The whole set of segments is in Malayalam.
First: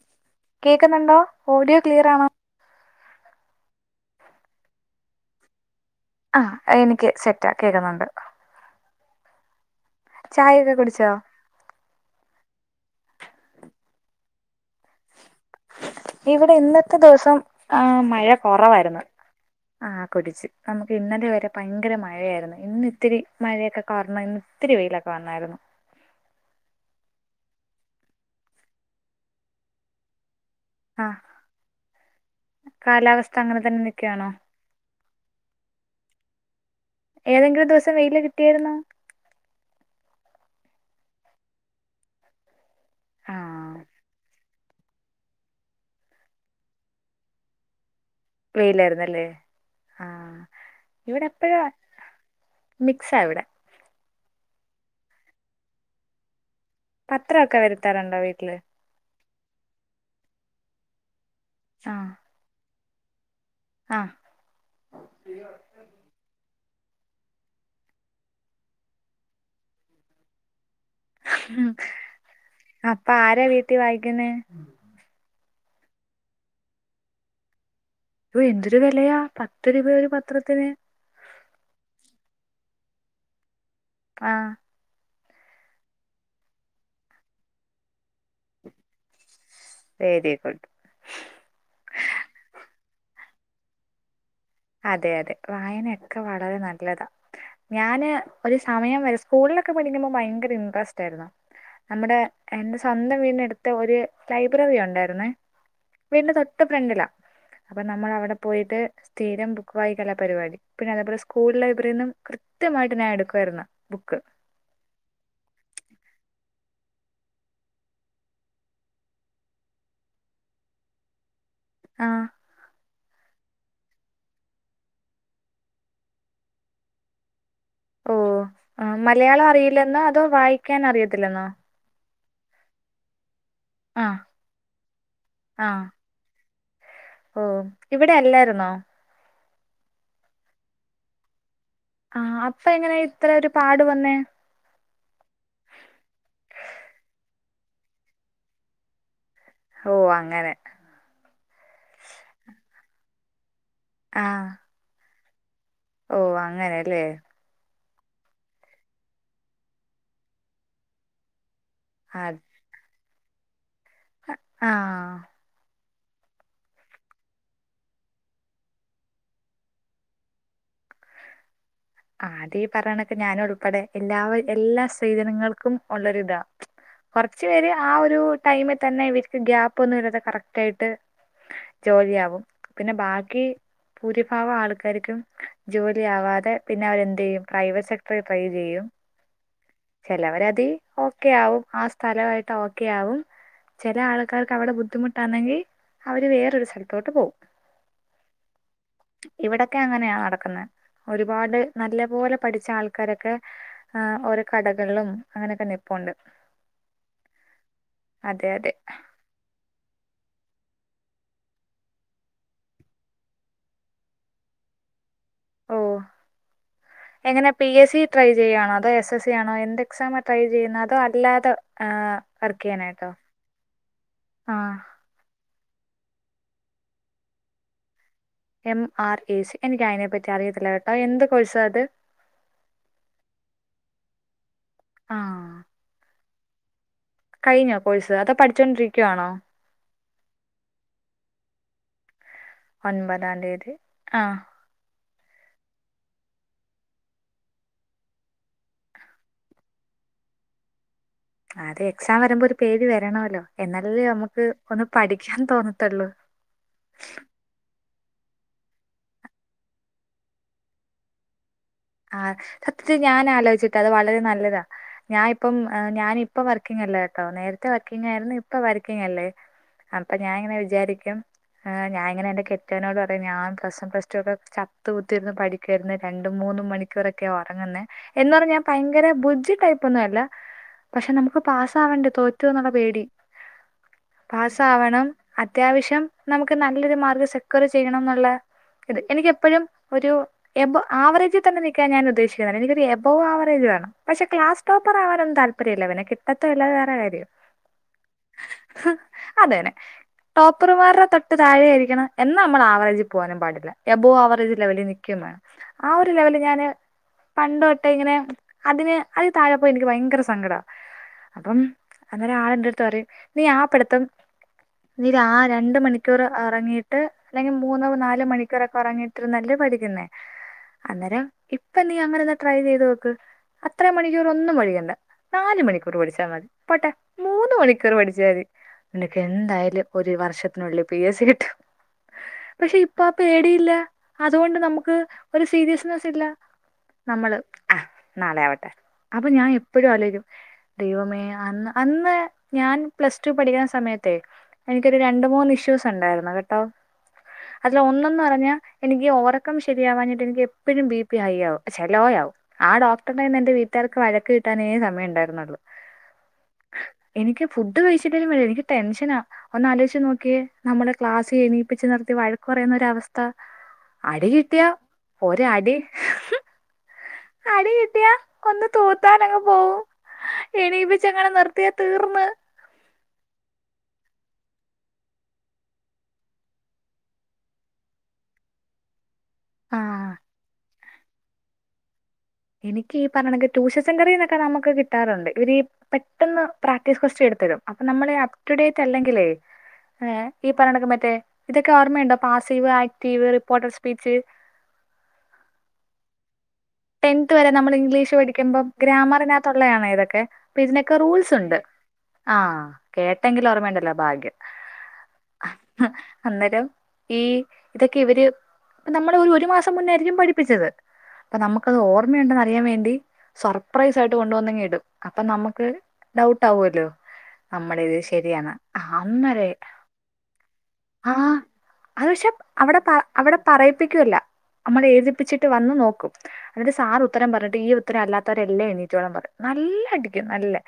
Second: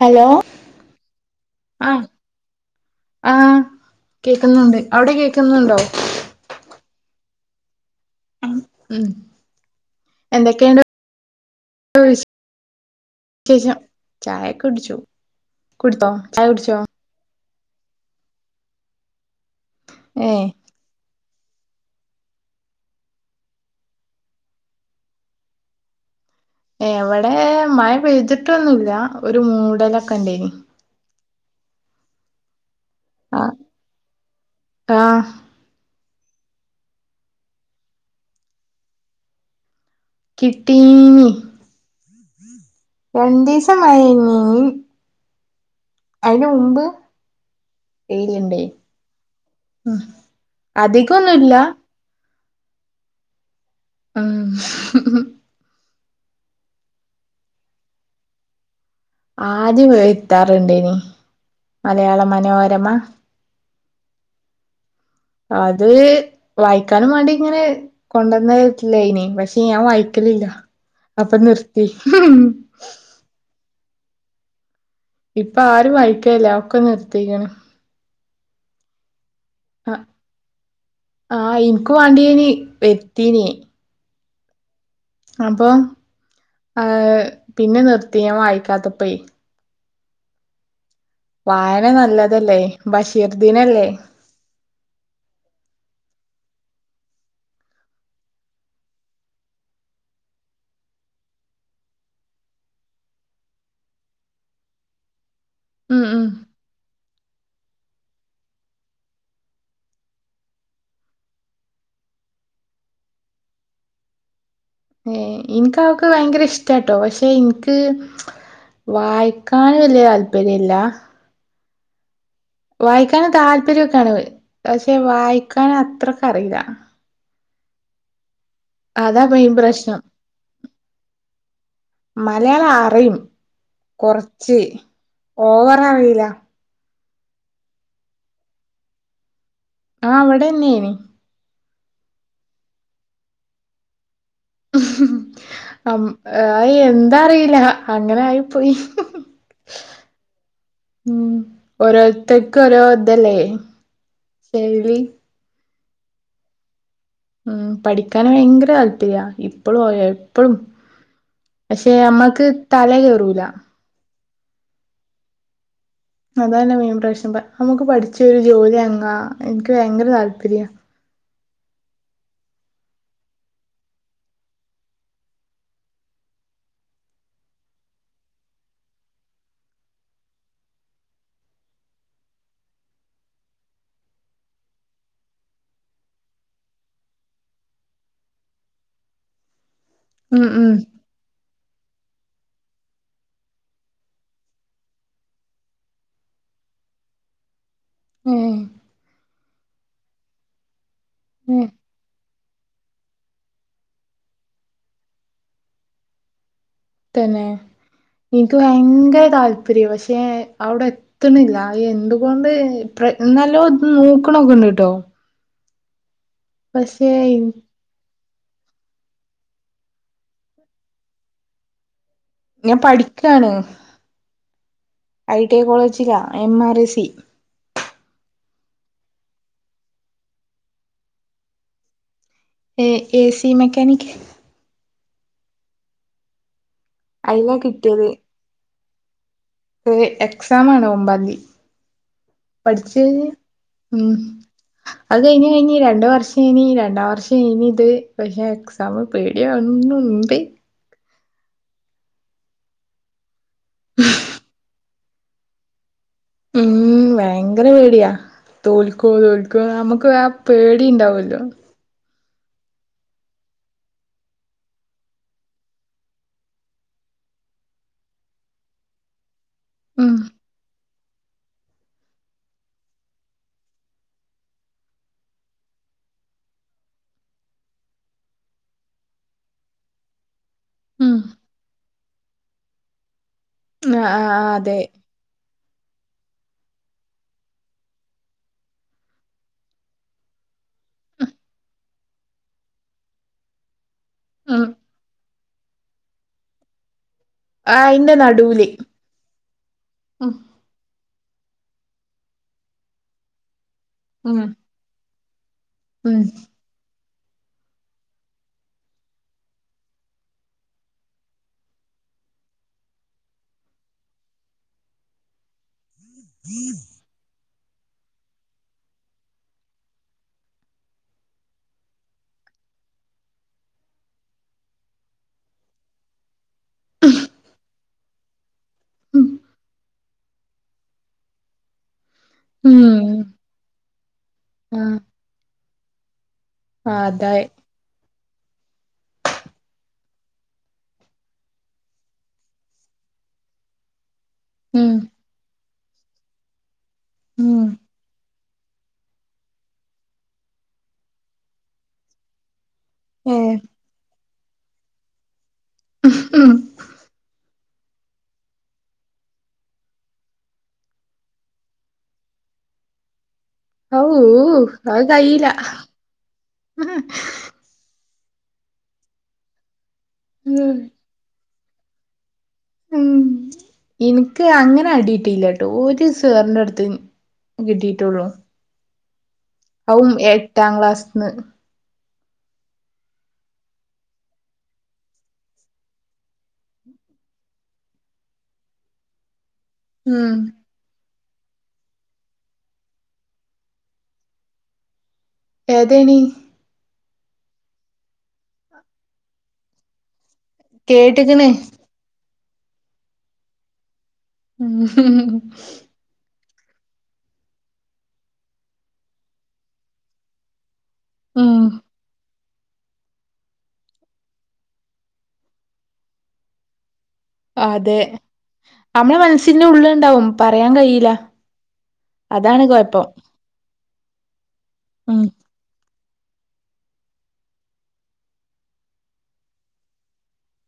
ഹലോ കേൾക്കുന്നുണ്ടോ ഓഡിയോ ക്ലിയർ ആണോ? ആ കേക്കുന്നുണ്ട്. അവിടെ കേക്കുന്നുണ്ടോ? ആ എനിക്ക് സെറ്റാ കേൾക്കുന്നുണ്ട്. ഉ ചായയൊക്കെ എന്തൊക്കെയുണ്ട്? കുടിച്ചോ വിശേഷം ചായൊക്കെ കുടിച്ചു. കുടിച്ചോ ചായ ഇവിടെ കുടിച്ചോ ഇന്നത്തെ ദിവസം ആ മഴ കുറവായിരുന്നു ആ കുടിച്ച്. ഏഹ് നമുക്ക് ഇന്നലെ വരെ ഭയങ്കര മഴയായിരുന്നു ഇന്ന് ഇത്തിരി മഴയൊക്കെ കുറഞ്ഞ ഇന്ന് ഇത്തിരി വെയിലൊക്കെ വന്നായിരുന്നു. എവിടെ മഴ പെയ്തിട്ടൊന്നുല്ല ഒരു മൂടലൊക്കെ ഉണ്ടേനി. ആ കാലാവസ്ഥ ആഹ് അങ്ങനെ തന്നെ നിൽക്കയാണോ? ആഹ് ഏതെങ്കിലും ദിവസം വെയില് കിട്ടിയരുന്നോ? കിട്ടീ... ആ രണ്ടിസം മയിന്നി നി അയിന് മുമ്പ് ഇണ്ടേയിന് വെയിലായിരുന്നല്ലേ ആ ഇവിടെ അധികൊന്നുംല്ല എപ്പോഴും മിക്സാ ഇവ്ടെ. ഉം പത്രക്കെ വരുത്താറുണ്ടോ വീട്ടില് ആദ്യം വഴത്താറുണ്ട്നി മലയാള മനോരമ ആഹ് അത് വായിക്കാനും വണ്ടിങ്ങനെ കൊണ്ടന്നവട്ടല്ലനി പക്ഷെ ഞാൻ വായിക്കലില്ല അപ്പൊ നിർത്തി അപ്പ ആരാ വീട്ടി വൈകുന്നേ ഇപ്പൊ ആരും വായിക്കല്ല ഒക്കെ നിർത്തിക്കണ് അ എന്തൊരു വിലയാ പത്ത് രൂപയ ഒരു പത്രത്തിന് ആഹ് ഇനക്ക് വേണ്ടീനി വരുതീനെ ആഹ് അപ്പൊ ഹ പിന്നെ നിർത്തി ഞാൻ വായിക്കാത്തപോ വേരികുട്ട് വായന നല്ലതല്ലേ ബഷീർദിനല്ലേ അതെ അതെ വായനയൊക്കെ വളരെ നല്ലതാണ് ഞാന് ഒരു സമയം വരെ സ്കൂളിലൊക്കെ പഠിക്കുമ്പോ ഭയങ്കര ഇന്ട്രസ്റ്റ് ആയിരുന്നു നമ്മുടെ എന്റെ സ്വന്തം വീടിനടുത്ത് ഒരു ലൈബ്രറി ഉണ്ടായിരുന്നേ ഉം ഉം വീടിന്റ തൊട്ട ഫ്രണ്ടില അപ്പൊ നമ്മൾ അവിടെ പോയിട്ട് തീരം ബുക്ക് വായികലാപരിപാടി പിന്നെ അതേപോലെ സ്കൂൾ ലൈബ്രറിൽ നിന്നും കൃത്യമായിട്ട് ഞാൻ എടുക്കയിരുന്ന ബുക്ക് ഏ ഇനിക്ക് അവക്ക് ഭയങ്കര ഇഷ്ട്ടോ പക്ഷെ ഇൻക്ക് വായിക്കാൻ വലിയ താല്പര്യല്ല ആഹ് വായിക്കൻ താല്പര്യക്കെണ് പക്ഷെ വായിക്കാൻ അത്രക്കെ അറില്ല ഓ ആ അതാ മലയാളം മെയിൻ പ്രശ്നം അറിയില്ലെന്നോ അതോ വായിക്കാൻ അറിയത്തില്ലെന്നോ മലയാളം അറിയും ആഹ് കൊറച്ച് ഓവർ ആഹ് അറില്ല ഓ ഇവിടെ അല്ലായിരുന്നോ ആഹ് ഇവിടെന്നെനി ആ അപ്പൊ എങ്ങനെ ഇത്ര ഒരു പാട് വന്നേ ഉ ഹ് എന്താ അറില്ല അങ്ങനെ ആയി പോയി ഓ അങ്ങനെ ഉം ഓരോത്തക്ക് ഓരോ ഇതല്ലേ ൽവി ഓഹോ അങ്ങനെല്ലേ ഉം പഠിക്കാന് ഭയങ്കര താല്പര്യ ഇപ്പഴും എപ്പഴും പക്ഷെ നമ്മക്ക് തല കേറൂല അ ആഹ് അതല്ലെ മെയിൻ പ്രശ്നം നമക്ക് പഠിച്ച ഒരു ജോലി അങ്ങാ ഇനിക്ക് ഭയങ്കര താല്പര്യ ആ അത ഈ പറയണൊക്കെ ഞാനും ഉൾപ്പെടെ എല്ലാ എല്ലാ സേീജനങ്ങൾക്കും ഉള്ളരി ഇതാ കുറച്ചു പേര് ആ ഒരു ടൈമിൽ തന്നെ ഇവർക്ക് ഗ്യാപ്പ് ഒന്നും വരാതെ കറക്റ്റ് ആയിട്ട് ജോലിയാവും പിന്നെ ബാക്കി ഭൂരിഭാഗം ആൾക്കാര്ക്കും ജോലിയവാതെ പിന്നെ അവരെന്ത് ചെയ്യും പ്രൈവറ്റ് സെക്ടറിൽ ട്രൈ ചെയ്യും ഉം ചിലവരതി ഉം ഓ ഓക്കെ ആവും ആ സ്ഥലമായിട്ട് ഓക്കെ ആവും ചില ആൾക്കാർക്ക് അവിടെ ബുദ്ധിമുട്ടാണെങ്കിൽ അവര് വേറൊരു സ്ഥലത്തോട്ട് പോകവും ഉം ഇവിടൊക്കെ അങ്ങനെയാ നടക്കുന്നത് ഒരുപാട് ഉം നല്ല പോലെ പഠിച്ച ആൾക്കാരൊക്കെ ഓരോ കടകളിലും അങ്ങനെയൊക്കെ നിപ്പുണ്ട് തന്നെ അതെ എനക്ക് അതെ ഭയങ്കര താല്പര്യം പക്ഷേ അവിടെ ത്തണില്ല എന്തുകൊണ്ട് എന്നാലോ ഇ നോക്കണൊക്കെണ്ട് കേട്ടോ ഓ എങ്ങനെ പി എസ് സി ട്രൈ ചെയ്യണോ അതോ എസ് എസ് സി ആണോ എന്ത് എക്സാ ട്രൈ ചെയ്യുന്നത് അതോ അല്ലാതെ ഹ് ഞാൻ പഠിക്കയാണ് ആ ഐ ടി കോളേജിലാ M R I C M R A C എനിക്ക് അതിനെപ്പറ്റി അറിയത്തില്ല കേട്ടോ എന്ത് കോഴസ് അത് ഏസി മെക്കാനിക് ആ അയിലാ കഴിഞ്ഞോ കോഴ്സ് അതോ പഠിച്ചുകൊണ്ടിരിക്കവാണോ? എക്സാ ആണ് ഒമ്പതിതി പഠിച്ച് കയ്ഞ് ഒൻപതാം തീയതി ഉം ആഹ് [unintelligible] അത് കഴിഞ്ഞ് കഴിഞ്ഞ് രണ്ട് വർഷം ഇനി രണ്ട വർഷം ഇനി ഇത് പക്ഷേ എക്സാംമ പേടിയന്നുണ്ട് അ അതെ എക്സാം വരുമ്പോ ഒരു പേടി വരണല്ലോ എന്നാലേ നമുക്ക് ഒന്ന് പഠിക്കാൻ തോന്നത്തുള്ളൂ ഉം വ ഭയങ്കര പേടിയാ തോൽക്കോ തോൽക്കോ നമുക്ക് വ പേടിണ്ടാവല്ലോ ആ സത്യത്തി ഞാൻ ആലോചിച്ചിട്ട് അത് വളരെ നല്ലതാ ഞാന ഇപ്പം ഞാനിപ്പ വർക്കിങ്ങല്ലേ കേട്ടോ നേരത്തെ വർക്കിംഗ ആയിരുന്നു ഇപ്പ വർക്കിങ് അല്ലേ ഉം അപ്പൊ ഞാൻ ഇങ്ങനെ വിചാരിക്കും ഞാനങ്ങനെ എന്റെ കെറ്റനോട് പറയും ഞാൻ പ്ലസ് വൺ പ്ല ടു ഒക്കെ ചത്ത് കുത്തിരുരുന്നു പഠിക്കായിരുന്നു രണ്ടും മൂന്നും മണിക്കൂറൊക്കെ ഉറങ്ങുന്ന എന്ന് പറഞ്ഞ ഞാൻ ഭയങ്കര ബുജ്ജി ടൈപ്പ് ഒന്നും അല്ല പക്ഷെ ഉം നമുക്ക് പാസ് ആവണ്ടേ തോറ്റു പോകുന്നുള്ള പേടി ആഹ് ആഹ് പാസ് അതെ ആവണം അത്യാവശ്യം നമുക്ക് നല്ലൊരു മാർക്ക് സെക്യൂർ ചെയ്യണം എന്നുള്ള എനിക്ക് എപ്പോഴും ഒരു എബവ് ആവറേജ് തന്നെ നിക്കാൻ ഞാൻ ഉദ്ദേശിക്കുന്ന എനിക്ക് ഒരു എബവ് ആവറേജ് വേണം പക്ഷെ ഉം ക്ലസ്ടോപ്പർ ആൻ താല്പം അല്ല പിന്നെ കിട്ടത്തോ ഇല്ലാ അത് വേറെ കാര്യം അയിന്റെ നടുലി അതേനെ ടോപ്പർമാരുടെ തൊട്ട് താഴെയായിരിക്കണം എന്നാ നമ്മൾ ആവറേജിൽ പോവാനും പാടില്ല എബവ് ഉം ആവറേജ് ലെവലിൽ നിൽക്കുകയും വേണം ആ ഒരു ഉം ലെവല് ഞാന് പണ്ടൊട്ട ഇങ്ങനെ അതിന് അതിതാഴെ പോയ എനിക്ക് ഭയങ്കര സങ്കടമാണ് അപ്പം അന്നേര ആളെന്റെടുത്ത് പറയും നീ ആ പടുത്തം നീരാ ആ രണ്ട മണി മണിക്കൂർ ഇറങ്ങിയിട്ട് അല്ലെങ്കിൽ മൂന്നു നാല് മണിക്കൂറൊക്കെ ഉറങ്ങിയിട്ടിരുന്നല് പഠിക്കുന്നേ അന്നേരം ഇപ്പ നീ അമങ്ങാനൊന്ന് ട്രൈ ചെയ്ത് നോക്ക് അത്ര മണിക്കൂർ ഒന്നും പടിക്കണ്ട നാല് മണിക്കൂർ പഠിച്ചാൽ മതി പോട്ടെ മൂന്ന് മണിക്കൂർ പഠിച്ചാ മതി നിനക്ക് ഉം എന്തായാലും ഒരു വർഷത്തിനുള്ളിൽ പി എസ് സി കിട്ടും പക്ഷെ ഇപ്പൊ ഉം പേടിയില്ല അതുകൊണ്ട് നമുക്ക് ആഹ് ഒരു സീരിയസ്നെസ് ഇല്ല നമ്മള് അതായി ആഹ് നാളെ ആവട്ടെ അപ്പൊ ഞാൻ എപ്പോഴും അലോയ്ക്കും ദൈവമേ അന്ന് അന്ന് ഞാൻ പ്ലസ് ടു പഠിക്കുന്ന സമയത്ത് തെ ഉം എനിക്കൊരു രണ്ട മൂന്ന് ഇഷ്യൂസ് ഷ്യൂസ് ഉണ്ടായിരുന്ന് കേട്ടോ ഉം അതില് ഒന്നെന്ന് പറഞ്ഞ എനിക്ക് ഒറക്കം ശരിയാവാഞ്ഞിട്ട് എനിക്ക് എപ്പോഴും ബി പി ഹൈ ആവും ചെ ലോ ആവും ആ ഡോക്ടറിടെ നിന്ന് എന്റെ ഏഹ് വീട്ടാർക്ക് വഴക്ക് കിട് ട്ടാനേ സമയം ഉണ്ടായിരുന്നുള്ളു ഉം എനിക്ക് ഫുഡ് കഴിച്ചിട്ടേ വേല എനിക്ക് ടെൻഷനാ ഒന്ന് ആലോചച്ച് നോക്കിയേ നമ്മുടെ ക്ലാസ് എനിപ്പിച്ചച്ച് നിർത്തി വഴക്കു പറയുന്ന ഒരവസ്ഥ ഔ അടി കിട്ടിയാ ഊഹ് അയ് കൈയൂല ഒരടി അടി കിട്ടിയ ഒന്ന് തൂത്താനങ് പോവും ഉം എണീപി പിച്ച് എങ്ങാനും നിർത്തിയ തീർന്ന് ഉം എനിക്ക് അങ്ങനെ അടിട്ടീലാട്ടോ ഒരു സേറിന്റെ അടുത്ത് കിട്ടീട്ടുള്ളു ആ അവും എട്ടാം ക്ലാസ്ന്ന് എനിക്ക് ഈ പറയണെങ്ക ടൂഷസെന്റെറിന്നൊക്കെ നമുക്ക് കിട്ടാറുണ്ട് ഇവര് പെട്ടന്ന് പ്രാക്ടീസ് ക്വസ്റ്റ്യൻ എടുത്തിടും അപ്പൊ നമ്മള് അപ്ടുഡേറ്റ് അല്ലെങ്കിലേ ഏ ഉം ഈ പറയണക്ക് മറ്റേ ഇതൊക്കെ ഓർമ്മയുണ്ടോ പാസീവ് ആക്റ്റീവ് റിപ്പോർട്ടർ സ്പീച്ച് ഏതായിനി ടെൻത് വരെ നമ്മള് ഇംഗ്ലീഷ് പഠിക്കുമ്പോ ഗ്രാമറിനകത്ത് ഉള്ളതാണേ ഇതൊക്കെ അപ്പ ഇതിനൊക്കെ റൂൾസ് കേട്ട്ക്ക്ണ് ഉണ്ട് ആ കേട്ടെങ്കിലും ഓർമ്മയുണ്ടല്ലോ ഭാഗ്യം ഉം അന്നേരം ഈ ഇതൊക്കെ ഇവര് നമ്മള് ഒരു ഒരു മാസം മുന്നെ ആയിരിക്കും പഠിപ്പിച്ചത്. അപ്പ ഉം നമുക്കത് ഓർമ്മയുണ്ടെന്ന് അറിയാൻ വേണ്ടി സർപ്രൈസ് ആയിട്ട് കൊണ്ട് വന്നിങ്ങ് ഇടും അപ്പൊ നമുക്ക് ഡൗട്ടാവൂല്ലോ അതെ നമ്മളെ അന്നേരെ മനസ്സിന്റെ ഉള്ളിലുണ്ടാവും പറയാൻ കഴിയില്ല ആ അത് പക്ഷെ അവിടെ അവിടെ പറയിപ്പിക്കുവല്ല നമ്മള് ഉം എഴുതിപ്പിച്ചിട്ട് വന്ന് നോക്കും. അന്നിട്ട് സാറ് ഉത്തരം പറഞ്ഞിട്ട് ഈ ഉത്തരം അല്ലാത്തോരെല്ലാം എണീറ്റോളാൻ പറയും നല്ല അടിക്കും നല്ലേ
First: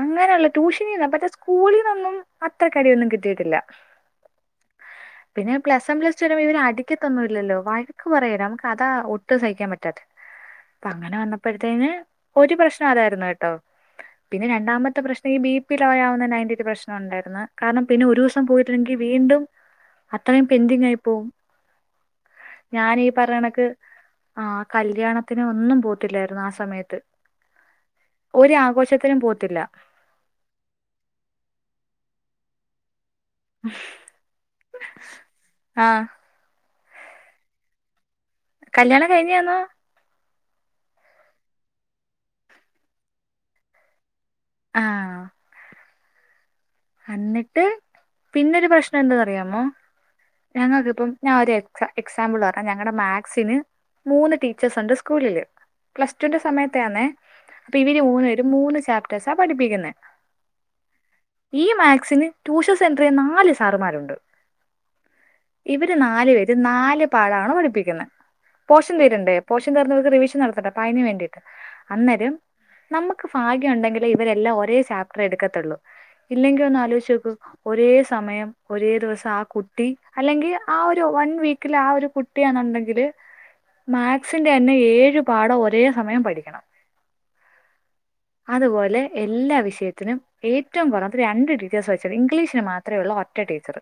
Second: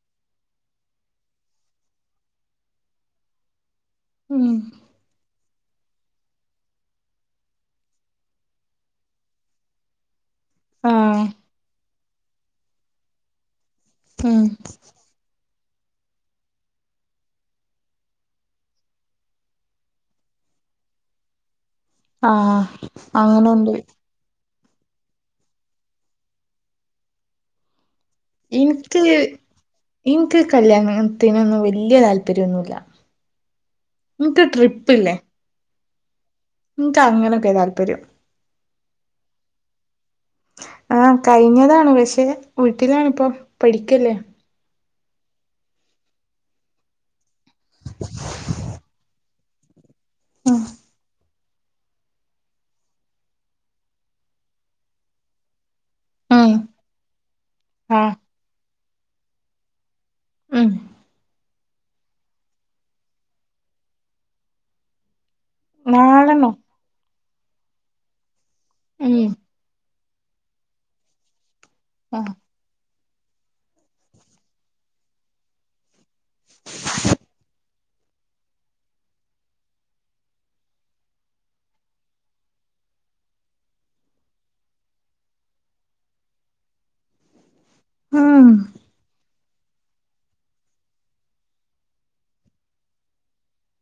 അങ്ങനെയുള്ള ട്യൂഷനീന്ന് പക്ഷേ സ്കൂളീന്നൊന്നും അത്രക്ക് അടിയൊന്നും കിട്ടീട്ടില്ല. ഉം പിന്നെ പ്ലസ് വൺ പ്ലസ്റ്റു വരുമ്പോ ഇവര് അടിക്കത്തൊന്നുവില്ലല്ലോ വഴക്ക് പറയുവേലെ നമുക്കതാ ഒട്ടും സഹിക്കാൻ പ റ്റാത്തെ അപ്പ അങ്ങനെ ആഹ് വന്നപ്പഴത്തേന് ഒരു പ്രശ്നം അതായിരുന്നു കേട്ടോ ഉം പിന്നെ രണ്ടാമത്തെ പ്രശ്നം ഈ ബി പി ലോയാവുന്ന അയിന്റെ ഒരു പ്രശ്നം ഉണ്ടായിരുന്നു കാരണം പിന്നെ ഒരു ദിവസം പോയിട്ടില്ലങ്കിൽ വീണ്ടും അത്രയും പെന്റിങ്ങായി പോവും ആഹ് ഞാനീ പറയണക്ക് അങ്ങനുണ്ട് ആ കല്യാണത്തിനും ഒന്നും പോത്തില്ലായിരുന്നു ആ സമയത്ത് ഒരു എനിക്ക് ആഘോഷത്തിനും പോത്തില്ല എനിക്ക് ഈ കല്യാണത്തിനൊന്നും വല്ല്യ താല്പര്യമൊന്നുവില്ല. ഇങ്ങക്ക് ട്രിപ്പില്ലേ ആഹ് എനിക്ക് അങ്ങനൊക്കെയാ താല്പര്യം കല്യാണം കഴിഞ്ഞതാണോ ആ കഴിഞ്ഞതാണ് പക്ഷെ വീട്ടിലാണിപ്പോ പഠിക്കല്ലേ ആഹ് അന്നിട്ട് പിന്നൊരു പ്രശ്നം എന്താന്ന് അറിയാമോ ഉം ഞങ്ങക്കിപ്പം ഞാൻ ഒര് എക്സാമ്പിള് പറഞ്ഞാൽ ഞങ്ങടെ മാത്‍സിന് മൂന്ന് ടീച്ചേഴ്സുണ്ട് സ്കൂളില്. പ്ലസ് ടുവിന്റെ ഉം സമയത്താന്നേ അപ്പൊ ഇവര് ആഹ് മൂന്ന് പേരും മൂന്ന് ചാപ്റ്റേഴസാ പഠിപ്പിക്കുന്നേ ഉം ഈ മാത്‍സിന് ട്യൂഷൻ സെന്ററിൽ നാല് സാറമാരുണ്ട് ഇവര് നാല് നാലെണ്ണം പേരും നാല് പാഠമാണ് പഠിപ്പിക്കുന്നേ പോഷൻ ഉം തീരണ്ടേ പോഷൻ തീർന്ന് ഇവർക്ക് റിവിഷൻ നടത്തണ്ടെ അപ്പോ അതിന് വേണ്ടീട്ട് അന്നേരം ആഹ് നമുക്ക് ഭാഗ്യം ഉണ്ടെങ്കിലെ ഇവരെല്ലാം ഒരേ ചാപ്റ്റർ എടുക്കത്തുള്ളൂ ഇല്ലെങ്കി ഒന്ന് ആലോചിച്ച് നോക്കൂ ഒരേ സമയം ഒരേ ദിവസം ആ കുട്ടി അല്ലെങ്കി ആ ഒരു വൺ വീക്കില് ആ ഒരു കുട്ടിയാന്നുണ്ടെങ്കില് മാത്സിന്റെ തന്നെ ഏഴ് പാഠം ഒരേ സമയം പഠിക്കണം ഉം അതുപോലെ എല്ലാ വിഷയത്തിനും ഏറ്റവും കുറഞ്ഞത് രണ്ട് ടീച്ചേഴസ് വെച്ചാണ് ഇംഗ്ലീഷിന് മാത്രെ ഉള്ളു ഒറ്റ ടീച്ചർ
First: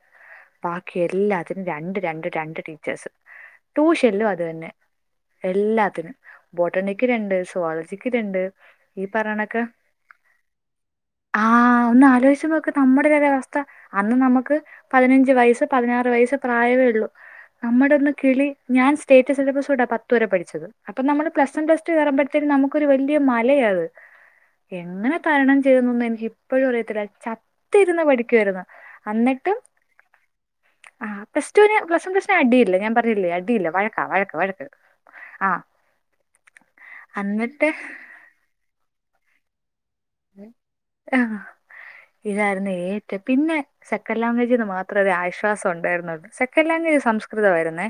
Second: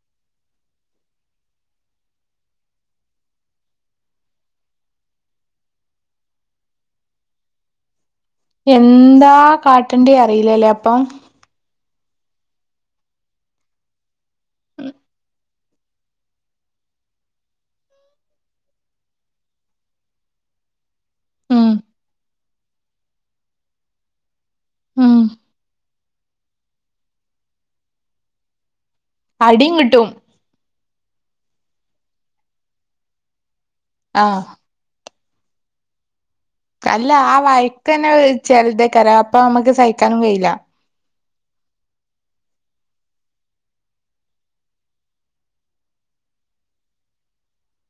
ബാക്കി എല്ലാത്തിനും രണ്ട് രണ്ട് രണ്ട് ടീച്ചേഴസ് ട്യൂഷനിലും അത് തന്നെ എല്ലാത്തിനും ബോട്ടണിക്ക് രണ്ട് സുവോളജിക്ക് രണ്ട് ഈ എന്താ പറയണക്ക് കാട്ടണ്ടിയേ അറിയില്ലല്ലേ അപ്പം ആഹ് ഒന്ന് ആലോചിച്ച് നോക്ക് നമ്മുടെ ഈയൊരവസ്ഥ അന്ന് നമുക്ക് പതിനഞ്ച് വയസ്സ് പതിനാറ് വയസ്സ് പ്രായവേ ഉള്ളു നമ്മുടെ ഒന്ന് കിളി ഞാൻ സ്റ്റേറ്റ് സിലബസ് കൂടാ പത്ത്‌ വരെ പഠിച്ചത് അപ്പൊ നമ്മള് പ്ലസ് വൺ ഉം പ്ലസ് ടു കയറുമ്പഴത്തേനും നമുക്കൊരു വല്ല്യ മലയാ അത് ഉം എങ്ങനെ തരണം ചെയ്തെന്നൊന്നും എനിക്ക് ഇപ്പോഴും അറിയത്തില്ല ചത്തിരുന്ന് പഠിക്കുവാരുന്നു അന്നിട്ടും അടിയും കിട്ടും ആഹ് പ്ലസ് ടുവിന് പ്ലസ് വൺ പ്ലസ്ടുന് അടിയില്ല ഞാൻ പറഞ്ഞില്ലേ അടിയില്ലേ വഴ ക്കാ വഴക്ക് ആഹ് വഴക്ക് ആഹ് അല്ല ആഹ് വയക്ക് തന്നെ ചെലുതേക്ക അറിയ അപ്പൊ നമ്മക്ക് സഹിക്കാനും കയില്ല ആഹ് ഇതായിരുന്നു ഏറ്റ പിന്നേ സെക്കൻഡ് ലാങ്ങുവേജീന്ന് മാത്രേ ഒരു ആശ്വാസം ഉണ്ടാരുന്നോളു സെക്കൻ് ലാങ്ങുവേജ് സംസ്കൃതം ആരുന്നേ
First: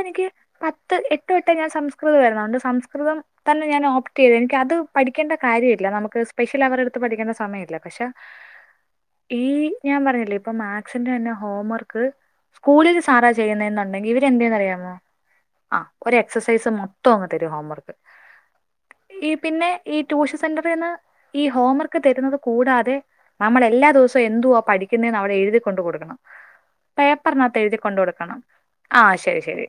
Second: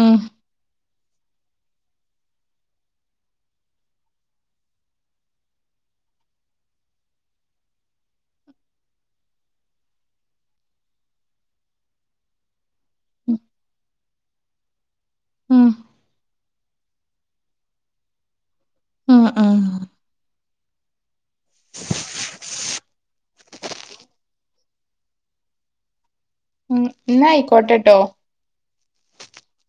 ഉം പത്ത് എട്ടോട്ടെ ഞാൻ സംസ്കൃതം ആരുന്ന് അതോണ്ട് സംസ്കൃതം തന്നെ ഞാൻ ഓപ്റ്റ് ചെയ്ത് എനിക്ക് അത് പഠിക്കേണ്ട കാര്യമില്ല നമുക്ക് സ്പെഷ്യൽ അവർടുത്ത് പഠിക്കുന്ന സമയമില്ല പക്ഷെ ഈ ഞാൻ പറഞ്ഞില്ലേ ഇപ്പൊ മാക്സിന്റെ തന്ന ഹോം വർക്ക് കൂളിലെ സാറ ചെയ്യുനെന്നോണ്ടെങ്കി ഇവര് എന്തേന്നറിയാമോ ഉം ആഹ് ഒരു എക്സസൈസ് മൊത്തോ അങ്ങ് തരു ഹോംവർക്ക് ഉം ഈ ഉം പിന്നെ ഈ ടൂഷൻ സെന്ററീന്ന് ഈ ഹോംവർക്ക് തരുന്നത് കൂടാതെ നമ്മള് എല്ലാ ദിവസവും എന്തുവാ പഠിക്കുന്നേന്ന് അവിടെ എഴുതിക്കൊണ്ട് കൊടുക്കണം എന്നാ പേപ്പറിനാത്ത് എഴുതി കൊണ്ട് ആയിക്കോട്ടെട്ടോ കൊടുക്കണം ആഹ് ശരി ശരി